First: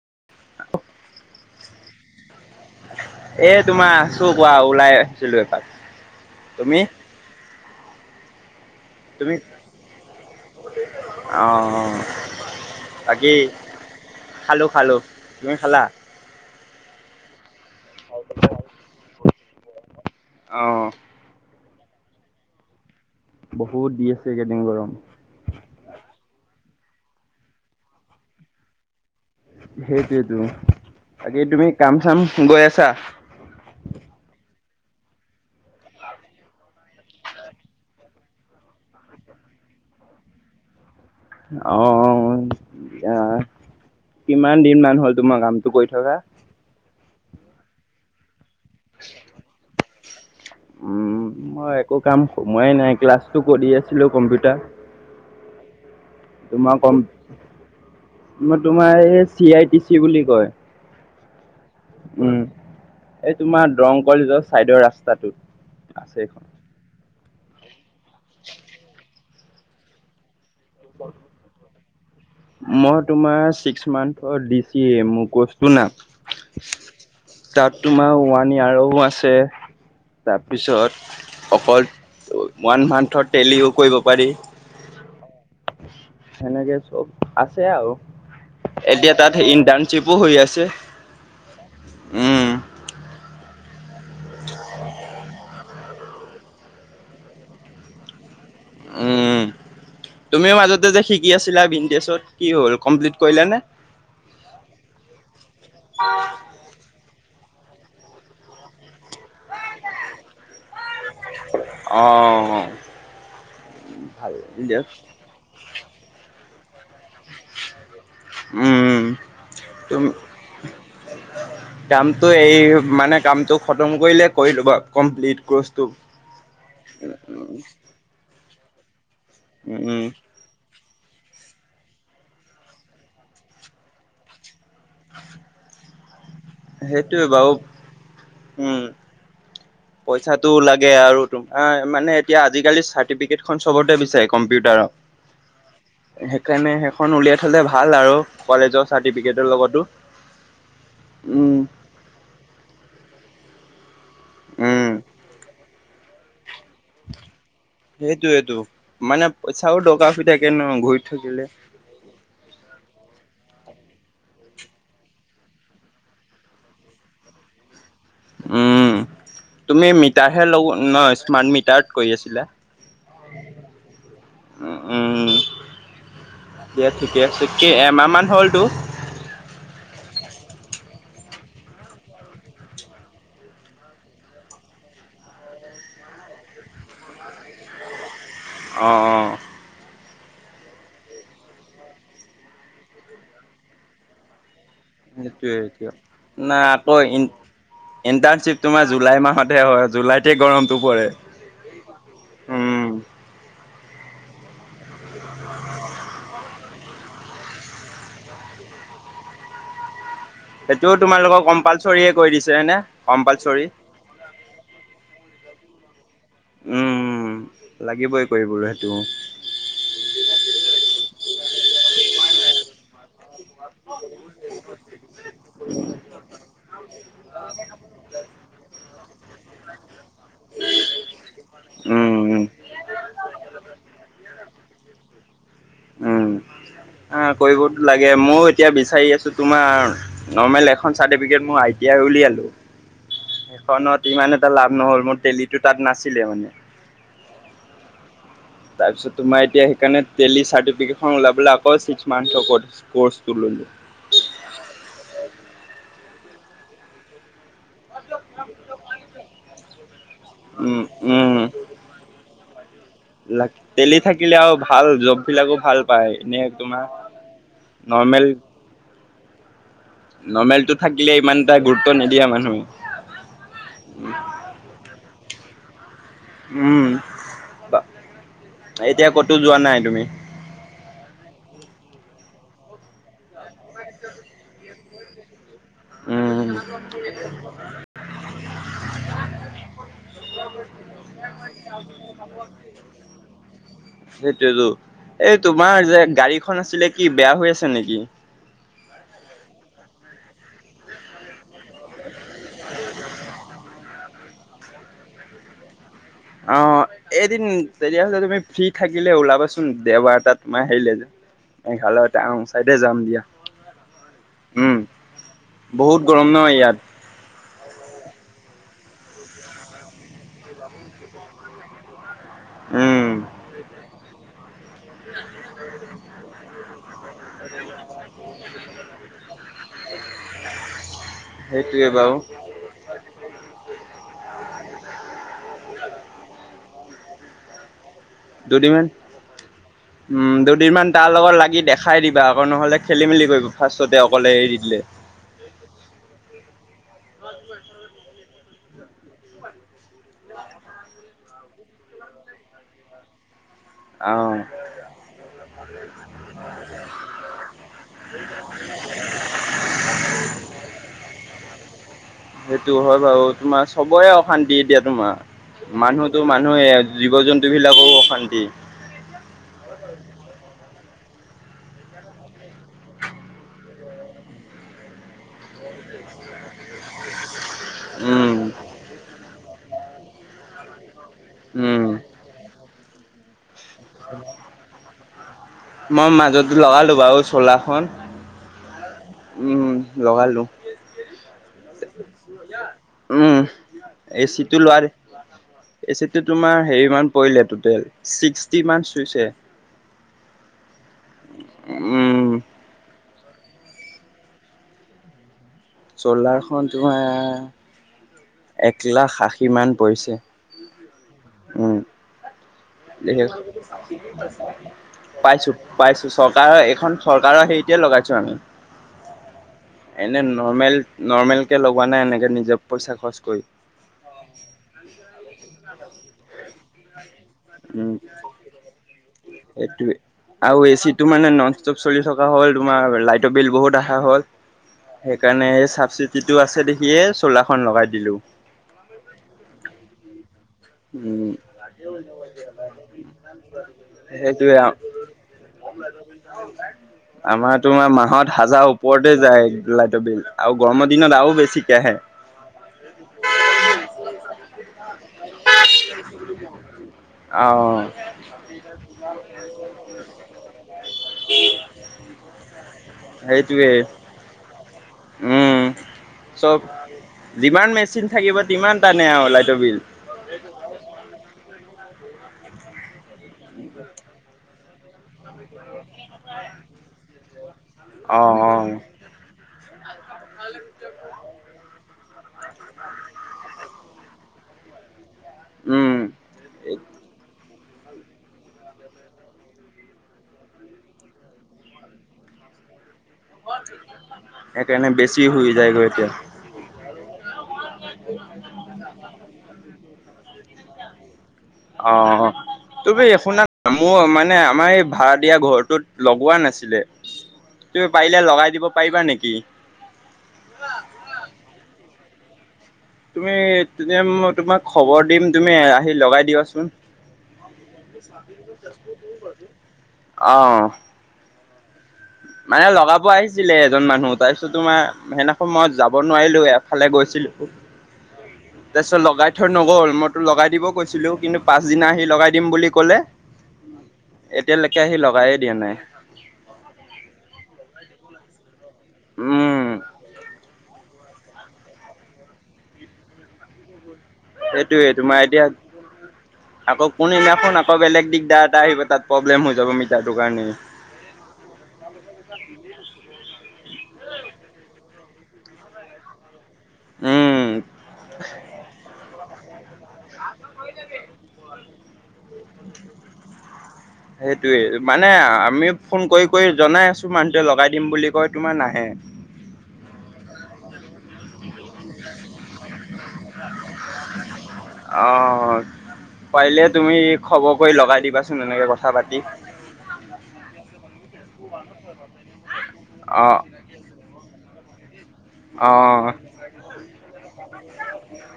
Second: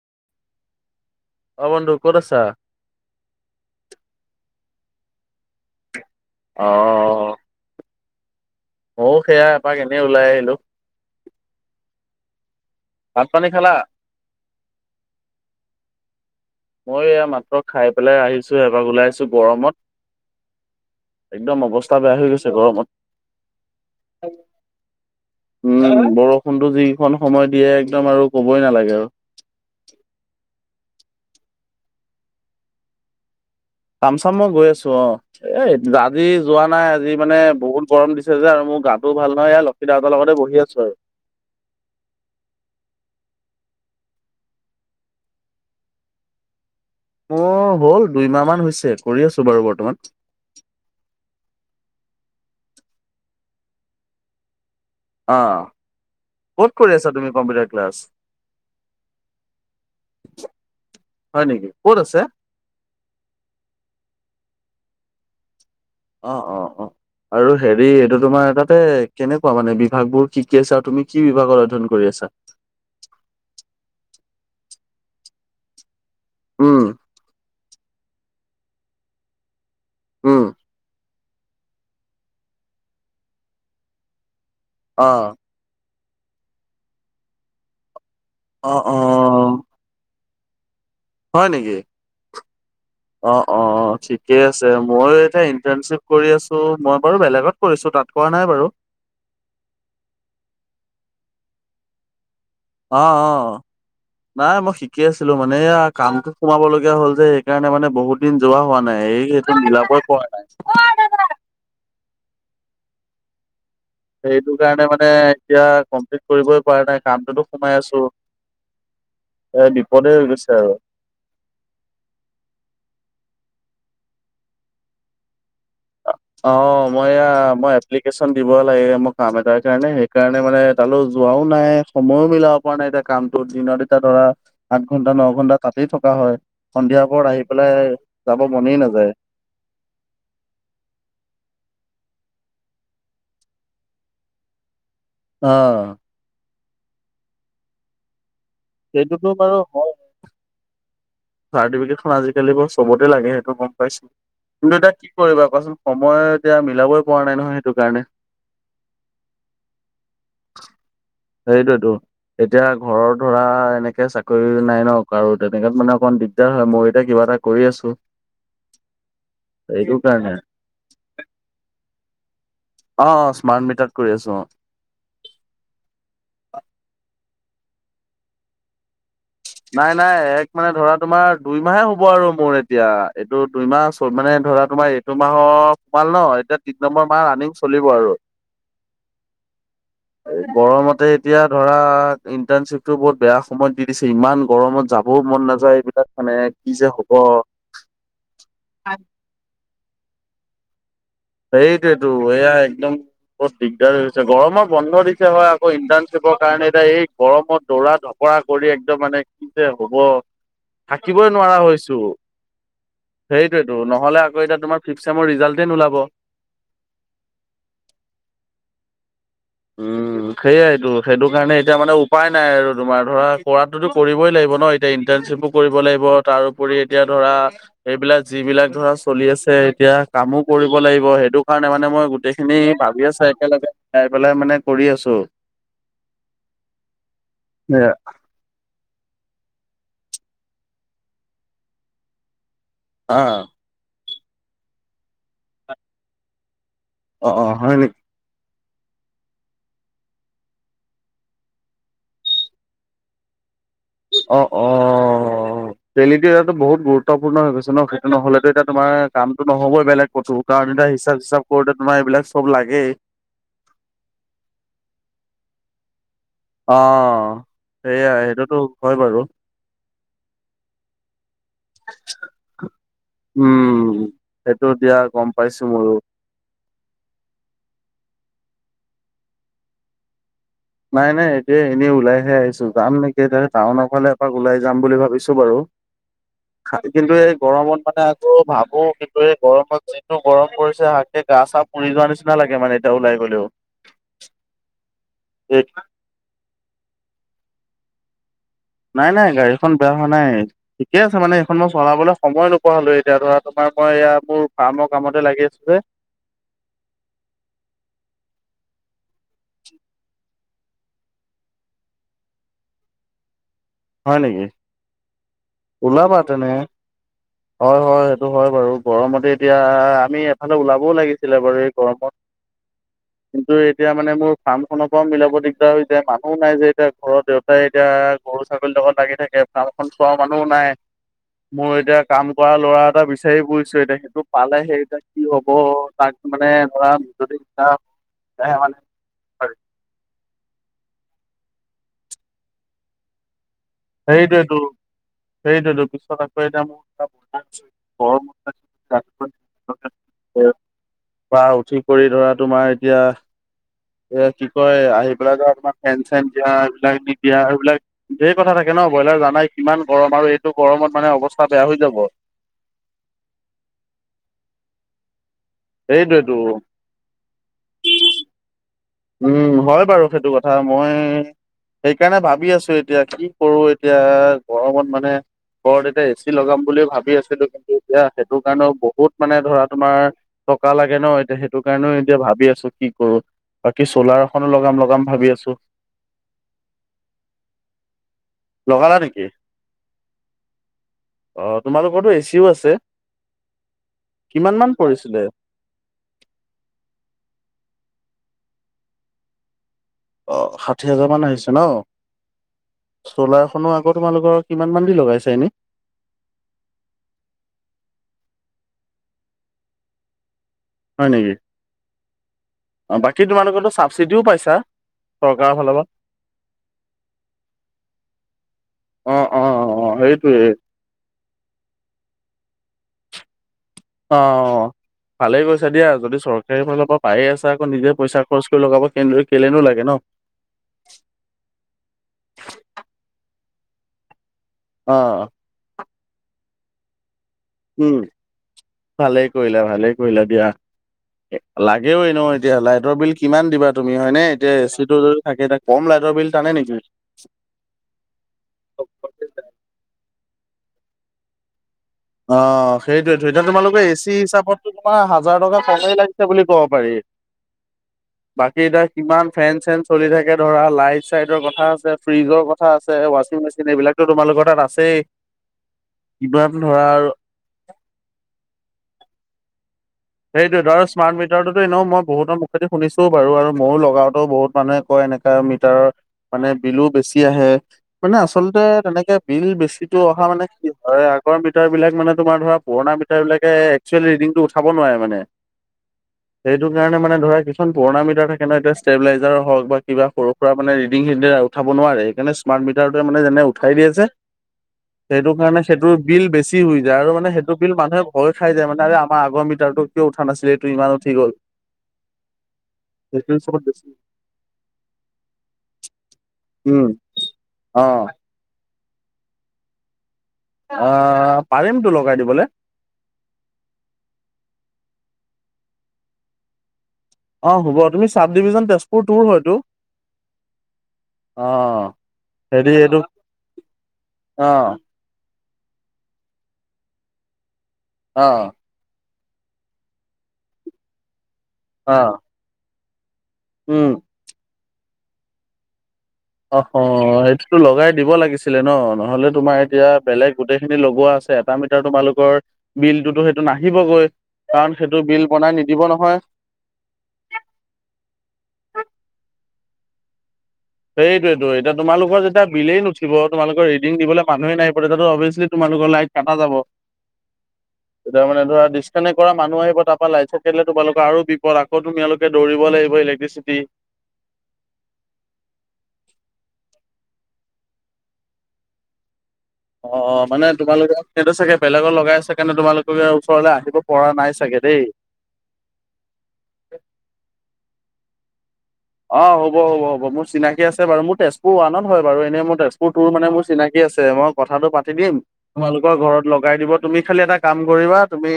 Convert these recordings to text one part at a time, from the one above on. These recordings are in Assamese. [inaudible] ও বন্ধু কত আছা? এ তোমাৰ আছো কোৱা, ওলাই আহিছিলোঁ এপাক তুমি অ', ময়ো তুমি সেয়া এপাক এনেই ওলাই আহিলো অ' ভাত বাকী, পানী খালা? খালো খালো তুমি খালা? মই, এয়া মাত্ৰ খাই পেলাই আহিছো এপাক ওলাই আছো গৰমত অ' একদম অৱস্থা বেয়া হৈ গৈছে গৰমত বহুত দি আছে উম, এইকেইদিন গৰম বৰ [unintelligible] যিখন সময় দিয়ে একদম আৰু ক'বই নালাগে আৰু বাকি তুমি কাম চাম গৈ আছা? কাম চাম মই গৈ আছো অ', এ আজি যোৱা নাই আজি মানে, বহুত গৰম দিছে যে, আৰু মোৰ গাটোও ভাল নহয় [inaudible] দাদাৰ লগতে বহি আছো আৰু অ', অ', [unintelligible] কিমান দিন মান, হ'ল তোমাৰ কামটো কৰি থকা মোৰ হল দুইমাহ মান, হৈছে কৰি আছো বাৰু বৰ্তমান উম মই একো কাম সময়ে নাই, ক্লাছটো কৰি আছিলো কম্পিউটাৰ আহ, তোমাৰ কত কম কৰি আছা তুমি কম্পিউটাৰ ক্লাছ? মই তোমাৰ এই, চি- আই -টি- চি বুলি কয় হয় নেকি ক'ত আছে? উম, এই তোমাৰ দৰং কলেজৰ চাইডৰ ৰাস্তাটোত আছে এইখন অ', অ', অ', আৰু হেৰি এইটো তোমাৰ তাতে কেনেকুৱা মানে বিভাগবোৰ কি কি আছা, আৰু তুমি কি বিভাগৰ অধ্যয়ন কৰি আছা? ও, দিসিএ মোৰ কৰচটো নাম উম তাত তোমাৰ ওৱান ইয়াৰো আছে উম তাৰপিছত অকল ওৱান মান্থৰ তেলিও কৰিব পাৰি অ', সেনেকে চব আছে আৰু অ অ এতিয়া তাত ইণ্টাৰণশ্বিপো হৈ আছে হয়, নেকি। উম অ, অ, অ, ঠিকেই আছে মই এতিয়া ইন্টাৰ্নশ্বিপ কৰি আছো মই বাৰু বেলেগত কৰিছো নাই, বাৰু। উম, তুমিও মাজতে যে শিকি আছিলা বিনটছত। অ, অ, নাই মই শিকি আছিলো মানে এয়া কামটো সোমাব লগীয়া হ'ল যে। সেইকাৰণে মানে বহুত দিন যোৱা হোৱা নাই এই সটো মিলাবই পৰা নাই অ ভাল সেইটো কাৰণে দিয়ক মানে এতিয়া কমপ্লিট কৰিবই পৰা নাই। কামটোতো সোমাই আছ, উম এ তুম বিপদে হৈ গৈছে আৰু। কামটো এই মানে কামটো খতম কৰিলে কৰি ল'বা কমপ্লিট অ, মই মই এপ্লিকেশ্যন দিব লাগে মোৰ কাম এটাৰ কাৰণে উম সেইকাৰণে মানে। তালৈ যোৱাও নাই সময়ো মিলাব পৰা নাই এতিয়া কামটোত দিনত এতিয়া ধৰা। আঠ ঘণ্টা ন ঘণ্টা তাতেই থকা হয়। সন্ধিয়াৰ পৰত সেইটোৱে আহি বাৰু পেলাই যাব উম মনেই নাযায়। তাকে আৰু তোমাৰ মানে এতিয়া আজিকালি চাৰ্টিফিকেট খন চবতে বিচাৰে কম্পিউটাৰক। অ, কাৰণে সেইখন উলিয়াই থলে ভাল আৰু কলেজৰ সেইটোতো চাৰ্টিফিকেটৰ লগতো। উম চাৰ্টিফিকট আজিকালি বাৰ চবতে লাগে সেইটো গম পাইছো, কিন্তু উম এতিয়া কি কৰিবা কোৱাচোন। সময় এতিয়া মিলাবই পৰা নাই নহয়। কাৰণে সেইটো, সেইটো মানেই চাও ডকা ফু থাকে নো ঘূৰি থৈ। সেইটোৱে সেইতো এতিয়া ঘৰত। ধৰা এনেকে চাকৰি নাই নক আৰু তেনেকাত মানে অকমান দিগদাৰ হয় মই এতিয়া কিবা এটা কৰি আছো। উম, তুমি সেইটো কাৰণে মিটাৰহে লগ ন স্মাৰ্ট মিটাৰত কৰি আছিলা। অ স্মাৰ্ট মিটাৰত কৰি আছো অ উম, উম, ঠিকে আছে। কি এমাহমান হ'লতটো। নাই, নাই এক মানে ধৰা তোমাৰ দুইমাহে হ'ব আৰু মোৰ এতিয়া এইটো দুইমাহ মানে ধৰা তোমাৰ এইটো মাহৰ সোমাল ন এতিয়া তিনি নম্বৰ মাহ ৰানিং চলিব আৰু। অ, অ, গৰমতে এতিয়া ধৰা ইণ্টাৰ্ণশ্বিপতটো বহুত বেয়া সময়ত দি দিছে ইমান। গৰমত যাবও মন সেইটোৱে নাযায় এইবিলাক মানে কি যে হ'ব। ইণ্টাৰণশ্বিপ তোমাৰ জুলাই মাহত হয় জুলাইতে গৰমটো পৰে। সেইটোৱেয়তো এয়া একদম। দিগদাৰ হৈছে, গৰমৰ বন্ধ দিছে হয় আকৌ ইণ্টাৰ্ণশ্বিপৰ কাৰণে এতিয়া এই গৰমত দৌৰা কৰা কৰি। একদম মানে কি যে হ'ব। সেইটোও থাকিবই তোমালোকক নোৱাৰা হৈছো কম্পালচৰিয়ে কৰি দিছে হয়নে কম্পালচৰি সেইটোৱেটো নহ'লে আকৌ এতিয়া তোমাৰ ফিফ চেমৰ। ৰিজাল্ট এ নলাব। উম, লাগিবই কৰিবলৈ সেইটো। উম, সেইয়াইতো সেইটো কাৰণে এতিয়া মানে উপায় নাই আৰু তোমাৰ ধৰা। কৰাটোতো কৰিবই লাগিব ন এতিয়া ইণ্টাৰ্ণশ্বিপো কৰিব লাগিব তাৰোপৰি। এতিয়া ধৰা এইবিলাক যিবিলাক ধৰা চলি আছে, এতিয়া কামো কৰিব লাগিব সেইটো কাৰণে মানে মই উম গোটেইখিনি ভাবি আছো একেলগে। মানে কৰি আছো। উম। অ, কৰিবো টো সেয়া লাগে ময়ো এতিয়া বিশ তোমাৰ ন এখন চাৰ মইই টিই উলিয়ালো। অ সেইখনত ইমান এটা লাভ নহ'ল মোৰ তেলিটো তাত নাছিলে মানে। অ, অ, হয় নেকি। তাৰপিছত তোমাৰ এতিয়া সেইকৰণে চলাব আকৌ ছিক্স মান্থ ৰ। অ, অ, তেতিয়াটো ইটো বহুত গুৰুত্বপূৰ্ণ হৈ গৈছে। ন, সেইটো নহ'লেতো এয়া তোমাৰ কামটো নহ'বই বেলেগ কো কাৰণ উম এটা হিচাপ হিচাপ কৰোতে তোমাৰ এইবিলাক। সব, লাগেই তেলি থাকিলে আৰু ভাল জব বিলাকো ভাল পায়। এনে তোমাৰ অ' সেয়াই, নৰ্মেল সেইটোতো হয় বাৰু। নৰ্মেলটো থাকিলে ইমান এটা গুৰুত্ব নিদিয়া মানুহে। উম, সেইটো দিয়া গ'ম পাইছোঁ ময়ো। উম, বা, এতিয়া ক'তো যোৱা নাই তুমি? নাই নাই এতিয়া এনেই ওলাইহে আহিছোঁ, যাম নেকি এতি টাউনৰফালে এপাক ওলাই যাম বুলি ভাবিছোঁ বাৰু। উম, [inaudible] খাই কিন্তু এই গৰমত মানে আকৌ ভাবোঁ কিন্তু এই গৰমত যিটো গৰম পৰিছে হাকে গা চাহ পুৰি যোৱা নিচিনা লাগে মানে এতিয়া ওলাই গ'লেও। সেইটোয়তো। এই তোমাৰ যে গাড়ীখন আছিলে কি বেয়া হৈ আছে নেকি? নাই নাই গাড়ীখন বেয়া হোৱা নাই, ঠিকে আছে মানে এইখন মই চলাবলৈ সময় নোপোৱা হ'লো, এতিয়া ধৰা তোমাৰ মই এ, মোৰ ফাৰ্মৰ কামতে লাগি আছোঁ যে। অ' এদিন তেতিয়াহ'লে তুমি ফ্ৰীথাকিলে ওলাবাচোন দেওবাৰ তাত মা হেলৈ যাম। মেঘালয় টাউন চাইডে যাম দিয়া। হয় নেকি? উম, বহুত ওলাবা গৰম ন তেনে, ইয়াত। হয় হয় সেইটো হয় বাৰু। গৰমতে এতিয়া আমি এফালে ওলাবও লাগিছিলে বাৰু এই গৰমত। উম, কিন্তু এতিয়া মানে মোৰ ফাৰ্ম খনতে মিলাব দিগদাৰ হৈ যায়, মানুহ নাই যে এতিয়া ঘৰৰ দেউতাই এতিয়া ঘ লাগি থাকে, ফামখন চোৱা মানুহ নাই। মই সেইটোৱে এতিয়া বাৰু কাম কৰা ল'ৰা এটা বিচাৰি ফুৰিছোঁ, এতিয়া সেইটো পালেহে এতিয়া কি হ'ব তাক মানে মানে মৰাণ যদি যাওঁ দুদিমান উম, দু দিমান তাৰ লগত লাগি দেখাই দিবা, আকৌ নহ'লে খেলি মেলি কৰিব। ফাৰ্ষ্টতে অকলে এৰি সেইটোৱেটো, দিলে। সেইটোৱেটো বিশটকাতকৈ এতিয়া মোৰ এটা [unintelligible] বা উঠি কৰি ধৰা তোমাৰ এতিয়া এ, অ', কি কয় আহি পেলাই যে তোমাৰ ফেন চেন দিয়া এইবিলাক দিয়া সেইবিলাক থাকে ন' ব্ৰইলাৰ জানাই কিমান গৰম আৰু এইটো গৰমত মানে অৱস্থা বেয়া হৈ যাব। সেইটো হয় বাৰু, তোমাৰ চবৰে অশান্তি এতিয়া তোমাৰ। মানুহতো সেইটোৱেতো মানুহে জীৱ জন্তু বিলাকও অশান্তি। উম, হয় বাৰু সেইটো কথা। মই সেইকাৰণে ভাবি আছোঁ এতিয়া কি কৰো এতিয়া গৰমত মানে ঘৰত এতিয়া এ চি লগাম বুলি ভাবি আছিলোঁ কিন্তু এতিয়া সেইটো উম, কাৰণেও বহুত মানে ধৰা তোমাৰ টকা লা সেইকাৰণেও এতিয়া সেইটো উম। কাৰণেও এতিয়া ভাবি আছোঁ কি কৰো। বাকী চ'লাৰ এখনো লগাম লগাম ভাবি আছোঁ। মই মাজত লগালো বাৰু চলাৰখন লগালা নেকি? লগালোঁ। অ তোমালোকৰতো এচিও আছে উম, এ কিমান চিটো মান লোৱাৰ পৰিছিলে? এ চিটো তোমাৰ হেৰি মান পৰিলে টোটেল ছিক্সটি মান চুইছে। অ' ষাঠি হাজাৰ মান আহিছে ন'? উম, চ'লাৰখনো আকৌ তোমালোকৰ কিমান মান দি লগাইছে এনেই? চ'লাৰখন তোমাৰ এক লাখ আশী মান পৰিছে। হয় নেকি? অ' বাকী তোমালোকেতো চাবচিডিও পাইছা। পাইছোঁ, চৰকাৰৰ ফালৰ পৰা পাইছোঁ চৰকাৰৰ এইখন চৰকাৰৰ হেৰিতে লগাইছোঁ আমি। অ অ অ অ এনে সেইটোৱে নৰ্মেল নৰ্মেলকে লগোৱা নাই এনেকে নিজে পইচা খৰচ কৰি? অ' ভালেই কৈছা দিয়া, যদি চৰকাৰীৰ ফালৰপৰা পায়ে আছা। কৌ উম নিজে পইচা খৰচ কৰি লগাব কেনেদৰে কেলেনো লাগে সেইটোৱে। ন'। আৰু এচিটো মানে নন ষ্টপ চলি থকা হ'ল তোমাৰ লাইট টো বিল বহুত অহা হ'ল, অ সেইকাৰণে চাবচিডিটো আছে দেখিয়েচ চোলা খন লগাই উম দিলো ভালেই কৰিলা ভালেই কৰিলা উম। দিয়া লাগেও এনেও এতিয়া লাইটৰ বিল কিমান দিবা তুমি হয়নে এতিয়া সেইটোৱে এ আও। চি টো যদি থাকে এতিয়া কম লাইটৰ বিল টানে নেকি। তোমাৰ তোমাৰ মাহত হাজাৰ ওপৰতে যায় লাইটৰ বিল আৰু গৰমৰ দিনত আৰু বেছি। অ' সেইটোয়েতো এতিয়া তোমালোকে এচি হিচাপতো তোমাৰ হাজাৰ টকা কমেই লাগিছে বুলি কব পাৰি। অ বাকী এতিয়া কিমান ফেন চেন চলি থাকে ধৰা। চাইডৰ কথা আছে ফ্ৰজৰ কথা আছে ৱাচিং মেচিন সেইটোৱে এইবিলাকতো তোমালোকৰ তাত আছে। উম কিমান। চব ধৰা আৰু যিমান মেচিন থাকিব তিমান টানে আৰু লাইটৰ বিল। সেইটো ধ আৰু স্মাৰ্ট মিটাৰটোতো এনেও মই বহুতৰ মুখে শুনিছো বাৰু আৰু ময়ো লগাওটো বহুত মানুহে। কয় এনেকা মিটাৰৰ মানে বিলো বেছি আহে মানে অ', আচলতে অ', তেনেকে বিল বেছিটো অহা মানে কি হয় আগৰ মিটাৰবিলাক মানে তোমাৰ ধৰা পুৰণা মিটাৰবিলাকে একচুৱেল ৰিডিংটো উঠাব উম। সেইটো কাৰণে মানে পুৰণা মিটাৰ থাকে নহয় এতিয়া ষ্টেবিলাইজাৰ হওক বা কিবা সৰু সুৰাানে ৰিডিং উঠাব নোৱাৰে সেইকাৰে স্মাৰ্ট মিটাৰ মানে যেনে উঠাই দিয়ে জে। সেইকাৰণে বেছি সেইটো শুই কাৰণে যায়গৈ সেইটো এতিয়া বিল বেছি হৈ যায় আৰু মানে সেইটো বিল মানুহে ভয় খাই যায় মানে আৰু আমাৰ আগৰ ম কিয় উঠা নাছিলে এইটো ইমান উঠি গ'ল। অ' তুমি সেইটো শুনা হিচাপত বেছি মোৰ মানে আমাৰ এই ভাড়া দিয়া ঘৰটোত লগোৱা নাছিলে উম অ তুমি পাৰিলে লগাই দিব পাৰিবা নেকি? অ' পাৰিম তো লগাই দিবলৈ তুমি তোমাক খবৰ দিম তুমি আহি লগাই দিবাচোন। অ হ'ব তুমি চাব ডিভিজন তেজপুৰ তোৰ হয়তো অ' অ' মানে হেৰি লগা এইটো পোৱা আহিছিলে এজন মানুহ অ তাৰপিছত তোমাৰ সেনে সময়ত যাব নোৱাৰিলো এফালে গৈছিলো অ তাৰপিছত লগাই থৈ নগ'ল মইতো লগাই দিব কৈছিলোঁ কিন্তু অ পাছদিনা আহি লগাই দিম বুলি ক'লে উম এতিয়ালৈকে আহি লগাইে দিয়া নাই। অ' সেইটোতো লগাই দিব লাগিছিলে ন নহলে তোমাৰ উম। এতিয়া বেলেগ গোটেই খিনি লগ আছে এটা মিটাৰ তোমালোকৰ বিলটোতো সেইটো নাহিবগৈ। কাৰণ সেইটোয়ে সেইটো তোমাৰ বিল এতিয়া বনাই নিদিব নহয়। আকৌ কোনেনাখনোন আকৌ বেলেগ দিগদাৰ এটা আহিব তাত প্ৰব্লেম হৈ যাব মিটাৰটোৰ কাৰণে। সেইটোয়েতটো এতিয়া তোমালোকৰ যেতিয়া বিলেই নুঠিব তোমালোকৰ ৰিডিং দিবলৈ মানুহে নাইিব। অবভিয়াছলি তোমালোকৰ লাইট কটা যাব, উম তাৰমানে ধৰা ডিছকানেক্ট। কৰা মানুহ আহিব তাৰ পৰা লাইছ কেলে তোমালৰ আৰু বিপদ আকৌ তুমিালোকে সেইটোৱে মানে আমি ফোন কৰি কৰি জনাই আছো মানুহটোৱে লগাই দিম বুলি কয় তোমাৰ নাহে। অ' অ' মানে তোমালোকে চাগে বেলেগত লগাই আছে কাৰণে তোমালোকৰ ওচৰলে আহিব পৰা নাই চাগে দেই। অ পাৰিলে তুমি খবৰ কৰি লগাই দিবাচোন এনেকে কথা পাতি অ' হ'ব হ'ব হ'ব মোৰ চিনাকি আছে বাৰু মোৰ তেজপুৰ ওৱানত হয় বাৰু এনে মোৰ তেজপুৰ টুৰ মানে অ চিনাকি। আছে কথাটো পাতি দিম অ তোমালোকৰ ঘৰত লগাই দিব তুমি খালি এটা কাম কৰিবা তুমি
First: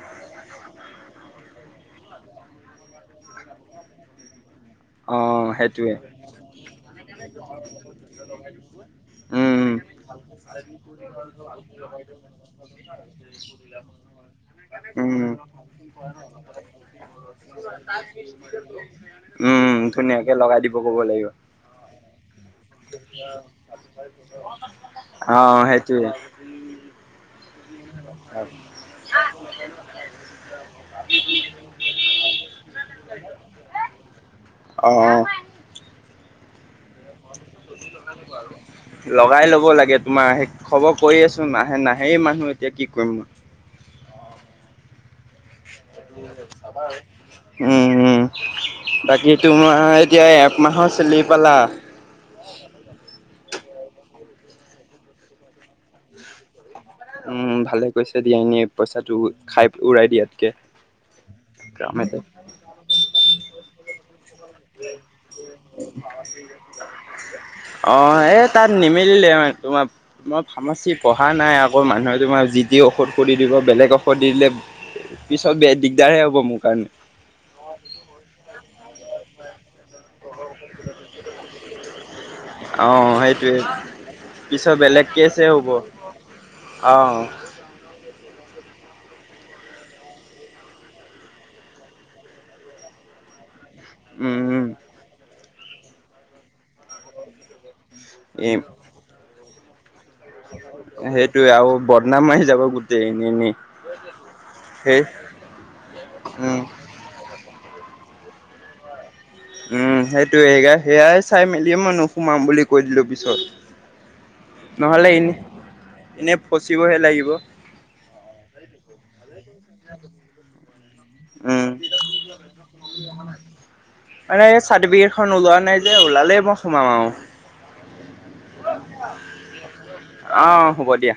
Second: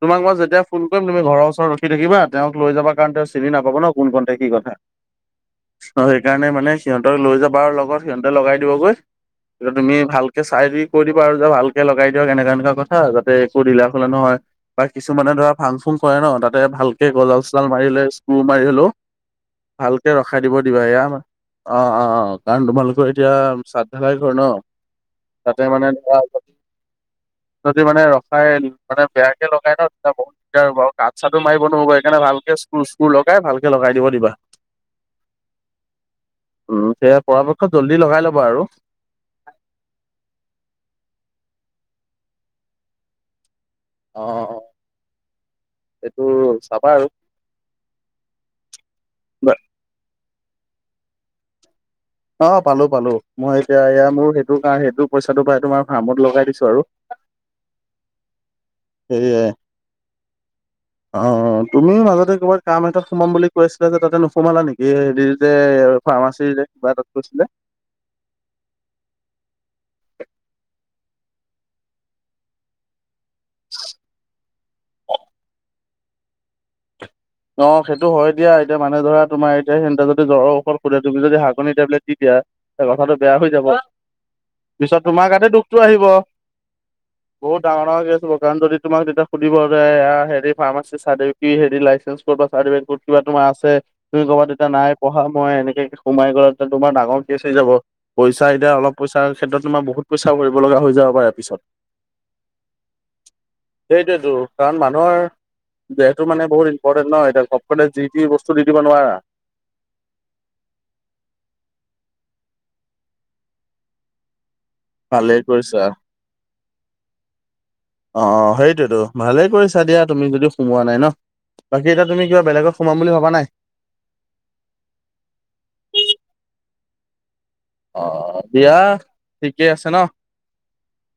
তোমাক মই যেতিয়া ফোন কৰিম তুমি ঘৰৰ ওচৰত ৰখিাকিবা তেওঁক লৈ যাব কাৰণ তেওঁ চিনি নাপাব ন কোন কণ্তে কি অ' সেইকাৰণে মানে সিহঁতক লৈ যাবা আৰু লগত সিহঁতে লগাই দিবগৈ। উম তিয়া তুমি ভালকে চাই দি কৈ দিবা আৰু যে ভালকে লগাই দিয়ক এনেককা এনেকুৱা কথা যাতে একো দিলা হলে নহয়। বা উম কিছুমানে ধৰা ফাং চুং কৰে ন তাতে ভালকে গজাল চজাল মাৰি ললে স্কু মাৰি হলেও। উম ভালকে ধুনীয়াকে ৰখাই দিব লগাই দিবা ক'ব এয়া অ', লাগিব অ', অ', কাৰণ তোমালোকৰ এতিয়া সাদ ধেলাই ঘৰ ন। অ তাতে মানে সেইটোৱে ধৰা যদি মানে ৰখাই মানে বেয়াকে লগাই নহ, তেতিয়া বহুত দিগদাৰ হব। আৰু কাঠ চাটো মাৰিব নহব, সেইকাৰণে ভালকে [unintelligible] লগাই ভালকে লগাই দিব। দিবা অ',। উম, সেইয়া লগাই লব লাগে, তোমাৰ সেই খবৰ কৰি আছো। নাহে, নাহেই মানুহ এতিয়া কি কৰিম মই? অ',। এইটো চাবা আৰু উম, উম, বাকী তোমাৰ এতিয়া মাহৰ চেলিৰি পালা? অ', পালো, পালো। মই এতিয়া, এইয়া মোৰ সেইটো কাৰ সেইটো পইচাটো পৰা তোমাৰ ফাৰ্মত লগাই দিছো আৰু। উম, ভালেই কৰিছে দিয়া এনেই পইচাটো সেয়াই খাই উৰাই দিয়াতকে। অ', তুমিও কামতে। মাজতে ক'ৰবাত কাম এতাত সোমাম বুলি কৈ আছিলা যে, তাতে নোসোমালা নেকি এ হেৰি যে ফাৰ্মাচীৰ যে কিবা এটা অ', এই তাত নিমিলিলে তোমাৰ-তোমাৰ ফাৰ্মাচী পঢ়া নাই আৰু। অকল মানুহে তোমাৰ যি টি ঔষধ কৰি দিব, বেলেগ ঔষধ দি দিলে পিছত [unintelligible] দিগদাৰ হে হ'ব মোৰ কাৰণে। অ সেইটো হয় দিয়া এতিয়া মানে ধৰা তোমাৰ এতিয়া সিহঁতে যদি জ্বৰৰ এ অ কথাটো বেয়া হৈ সেইটোৱে। যাব। পিছত বেলেগ তোমাৰ গাতে কেচহে হ'ব দুখটো আহিব, অ বহুত ডাঙৰ ডাঙৰ কাৰণ যদি তোমাক তেতিয়া সুধিব যে, আ হেৰি ফাৰ্মাচীৰ চাৰ্টিফি কি হেৰি উম উম। [unintelligible] মই এনেকে সোমাই গ'ল, তেতিয়া তোমাৰ ডাঙৰ কেছ হৈ যাব। পইচা, এতিয়া অলপ পইচাৰ ক্ষেত্ৰত তোমাৰ বহুত পইচা ভৰিব লগা হৈ যাব পাৰে সেইটোয়ে, পিছত আৰু বদনাম আহি যাব গোটেই এনে এনেই। সেইটোয়েতো, কাৰণ সেই মানুহৰ দেহটো মানে উম বহুত ইম্পৰটেন্ট। নহ এতিয়া, [unintelligible] যি যি বস্তু দি দিব নোৱাৰা। উম, সেইটোয়ে সেয়াই চাই মেলি মই নোসোমাও বুলি কৈ দিলো পিছত। [inaudible] নহ'লে ভালে কৰিছা এনে-এনে ফচিবহে লাগি অ', সেইটোয়েতো ভালেই কৰিছা দিয়া তুমি, যদি সোমোৱা ন নাই নহ, উম বাকী এতিয়া তুমি কিবা বেলেগত সোমাম বুলি ভাবা নাই? মানে এই চাৰ্টিফিকেটখন ওলোৱা নাই যে, ওলালেই মই সোমাম আৰু। অ', অ', দিয়া ঠিকে আছে নহ? অ হ'ব দিয়া